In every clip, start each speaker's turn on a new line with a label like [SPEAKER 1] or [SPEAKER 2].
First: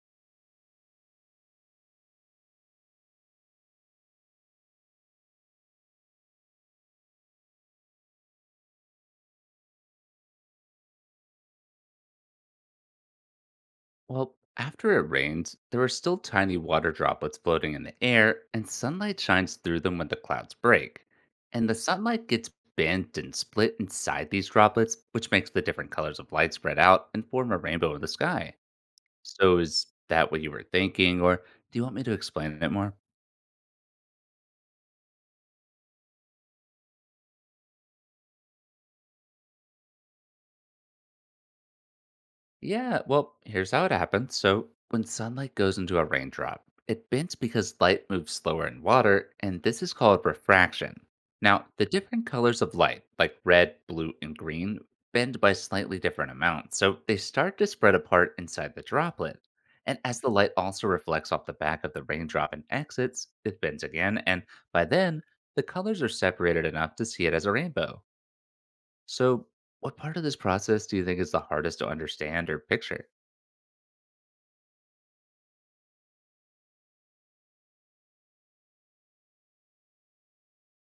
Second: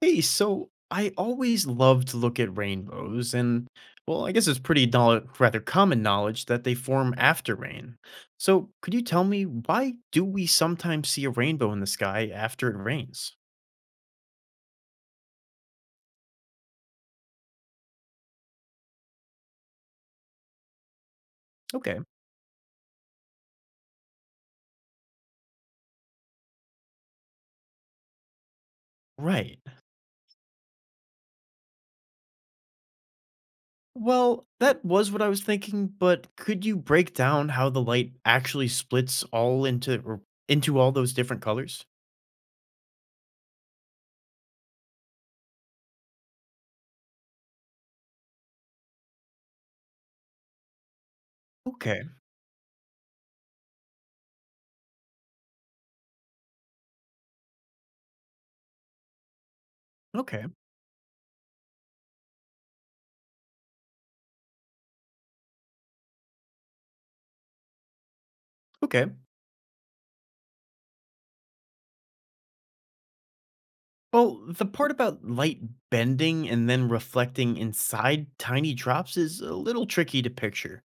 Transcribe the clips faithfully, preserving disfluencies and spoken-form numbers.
[SPEAKER 1] Hey, so I always love to look at rainbows, and well, I guess it's pretty knowl- rather common knowledge that they form after rain. So, could you tell me why do we sometimes see a rainbow in the sky after it rains?
[SPEAKER 2] Well, after it rains, there are still tiny water droplets floating in the air, and sunlight shines through them when the clouds break. And the
[SPEAKER 1] Okay.
[SPEAKER 2] sunlight gets bent and split inside these droplets, which makes the different colors of light spread out and form a rainbow in the sky. So,
[SPEAKER 1] Right.
[SPEAKER 2] is that what you were thinking, or do you want me to explain it more?
[SPEAKER 1] Well, that was what I was thinking, but could you break down how the light actually splits all into or into all those different colors?
[SPEAKER 2] Yeah, well, here's how it happens. So, when sunlight goes into a raindrop, it bends because light moves slower in water, and this is called refraction. Now, the
[SPEAKER 1] Okay.
[SPEAKER 2] different colors of light, like red, blue, and green, bend by slightly different amounts, so they start to spread apart inside the droplet. And as the
[SPEAKER 1] Okay.
[SPEAKER 2] light also reflects off the back of the raindrop and exits, it bends again, and by then, the colors are separated enough to see it as a rainbow.
[SPEAKER 1] Okay.
[SPEAKER 2] So, what part of this process do you think is the hardest to understand or picture?
[SPEAKER 1] Well, the part about light bending and then reflecting inside tiny drops is a little tricky to picture.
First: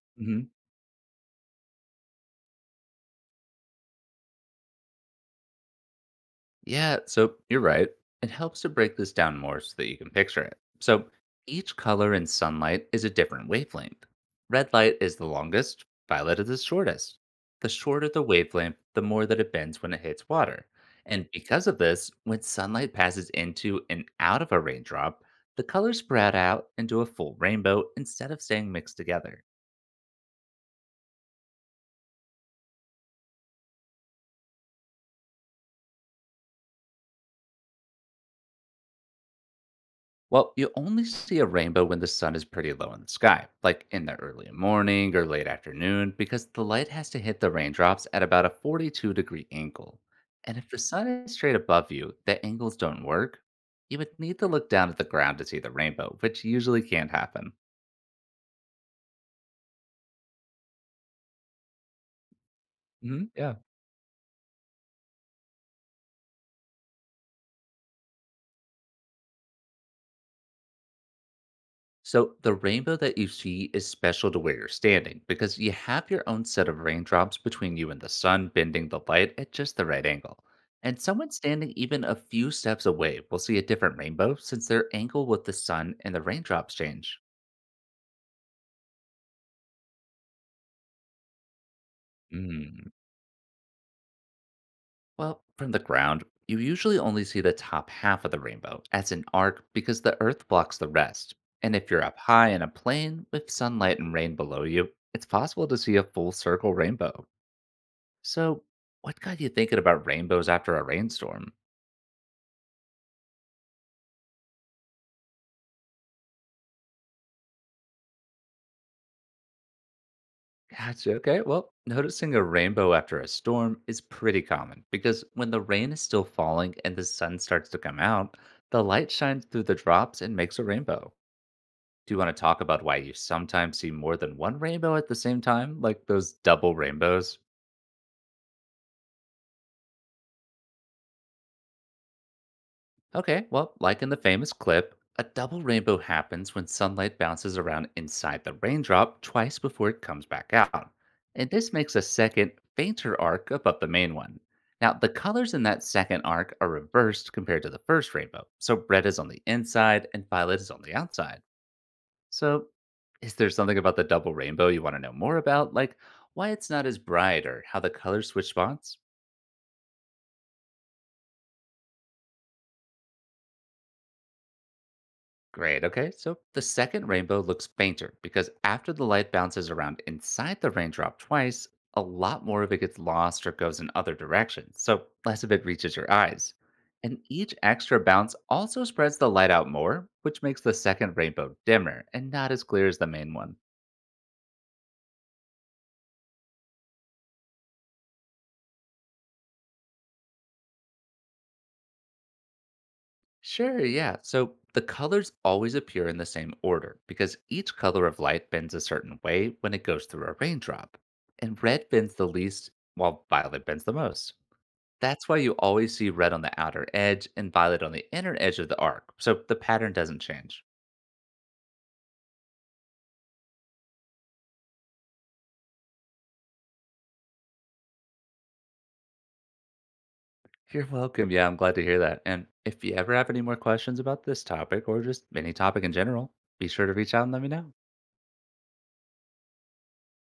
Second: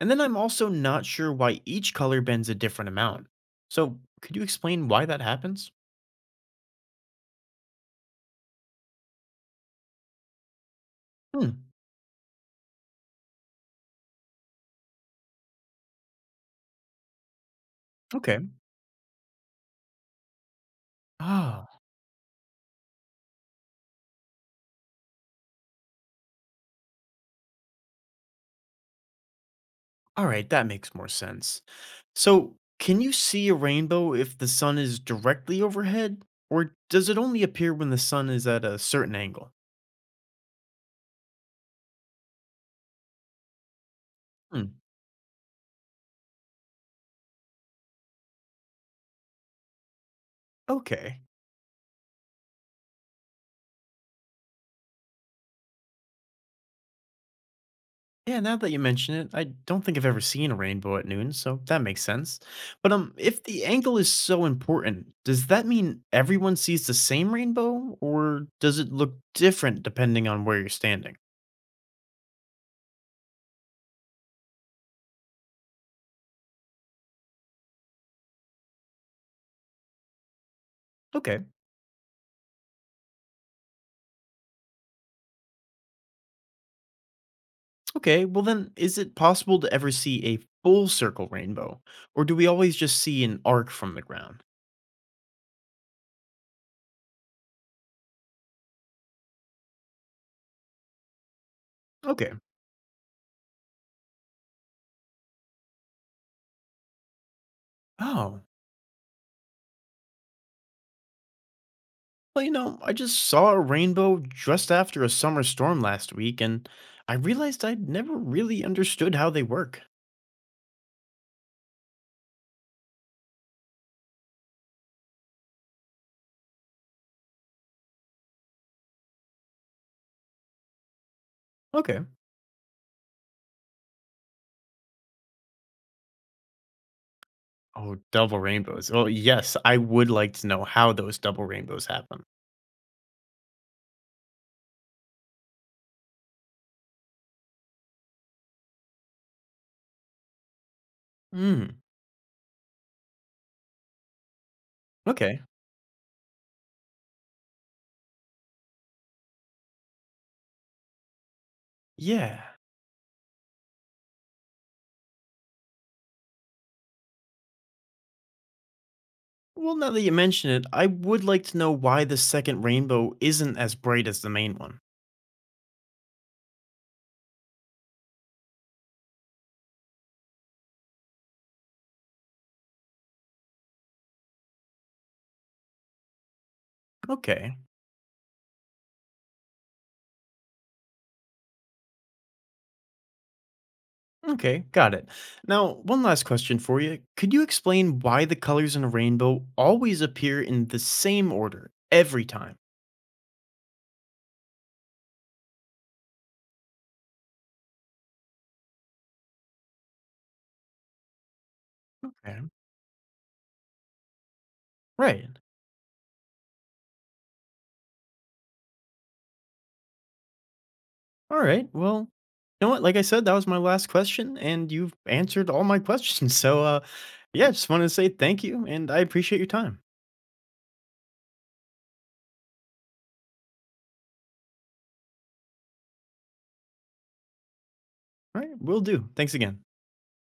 [SPEAKER 1] And then I'm
[SPEAKER 2] Hmm.
[SPEAKER 1] also not sure why each color bends a different amount. So, could you explain why that happens?
[SPEAKER 2] Yeah, so you're right. It helps to break this down more so that you can picture it. So
[SPEAKER 1] Hmm,
[SPEAKER 2] each color in sunlight is a different wavelength. Red light is the longest, violet is the shortest. The shorter the
[SPEAKER 1] okay.
[SPEAKER 2] wavelength, the more that it bends when it hits water. And because
[SPEAKER 1] Ah,
[SPEAKER 2] of this, when sunlight passes into and out of a raindrop, the colors spread out into a full rainbow instead of staying mixed together.
[SPEAKER 1] all right, that makes more sense. So, can you see a rainbow if the sun is directly overhead? Or does it only appear when the sun is at a certain angle?
[SPEAKER 2] Well, you only see a rainbow when the sun is pretty low in the sky, like in the early
[SPEAKER 1] Hmm,
[SPEAKER 2] morning or late afternoon, because the light has to hit the raindrops at about a forty-two degree angle. And if the sun
[SPEAKER 1] okay.
[SPEAKER 2] is straight above you, the angles don't work. You would need to look down at the ground to see the rainbow, which usually can't happen.
[SPEAKER 1] Yeah, now that you mention it, I don't think I've ever seen a rainbow at noon, so that makes sense. But um
[SPEAKER 2] Hmm.
[SPEAKER 1] if
[SPEAKER 2] Yeah.
[SPEAKER 1] the angle is so important, does that mean everyone sees the same rainbow or does it look different depending on where you're standing?
[SPEAKER 2] So, the rainbow that you see is special to where you're standing because you have your own set of raindrops between you and the sun, bending the light at just the right angle. And someone
[SPEAKER 1] Okay.
[SPEAKER 2] standing even a few steps away will see a different rainbow since their angle with the sun and the raindrops change.
[SPEAKER 1] Okay. Well then, is it possible to ever see a full circle rainbow or do we always
[SPEAKER 2] Mm.
[SPEAKER 1] just see an arc from the ground?
[SPEAKER 2] Well, from the ground, you usually only see the top half of the rainbow as an arc because the earth blocks the rest. And if you're up
[SPEAKER 1] Okay.
[SPEAKER 2] high in a plane with sunlight and rain below you, it's possible to see a full circle rainbow.
[SPEAKER 1] Oh.
[SPEAKER 2] So, what got you thinking about rainbows after a rainstorm?
[SPEAKER 1] Well, you know, I just saw a rainbow just after a summer storm last week and I realized I'd never really understood how they work.
[SPEAKER 2] Gotcha. Okay. Well, noticing a rainbow after a storm is pretty common because when the rain is still falling and the sun starts to come out, the light shines through the drops and makes a rainbow.
[SPEAKER 1] Okay.
[SPEAKER 2] Do you want to talk about why you sometimes see more than one rainbow at the same time, like those double rainbows?
[SPEAKER 1] Oh, double rainbows. Oh, yes, I would like to know how those double rainbows happen.
[SPEAKER 2] Okay, well, like in the famous clip, a double rainbow happens when sunlight bounces around inside the raindrop twice before it comes back out. And this
[SPEAKER 1] Mm,
[SPEAKER 2] makes a second, fainter arc above the main one. Now, the
[SPEAKER 1] okay.
[SPEAKER 2] colors in that second arc are reversed compared to the first rainbow. So, red is on the inside and violet is on the outside.
[SPEAKER 1] Yeah.
[SPEAKER 2] So, is there something about the double rainbow you want to know more about? Like why it's not as bright or how the colors switch spots?
[SPEAKER 1] Well, now that you mention it, I would like to know why the second rainbow isn't as bright as the main one.
[SPEAKER 2] Great. Okay. So the second rainbow looks fainter because after the light bounces around inside the raindrop twice, a lot more of it gets lost or goes in other directions. So less of it reaches your eyes. And each
[SPEAKER 1] Okay.
[SPEAKER 2] extra bounce also spreads the light out more, which makes the second rainbow dimmer and not as clear as the main one.
[SPEAKER 1] Okay, got it. Now, one last question for you. Could you explain why the colors in a rainbow always appear in the same order every time?
[SPEAKER 2] Sure. Yeah. So the colors always appear in the same order because each color of light bends a certain way when it goes through a raindrop. And red bends the
[SPEAKER 1] Okay.
[SPEAKER 2] least while violet bends the most.
[SPEAKER 1] Right.
[SPEAKER 2] That's why you always see red on the outer edge and violet on the inner edge of the arc, so the pattern doesn't change.
[SPEAKER 1] All right. Well, you know what? Like I said, that was my last question, and you've answered all my questions. So, uh, yeah, just wanted to say thank you, and I appreciate your time.
[SPEAKER 2] You're welcome. Yeah, I'm glad to hear that. And if you ever have any more questions about this topic or just any topic in general, be sure to reach out and let me know.
[SPEAKER 1] All right. Will do. Thanks again.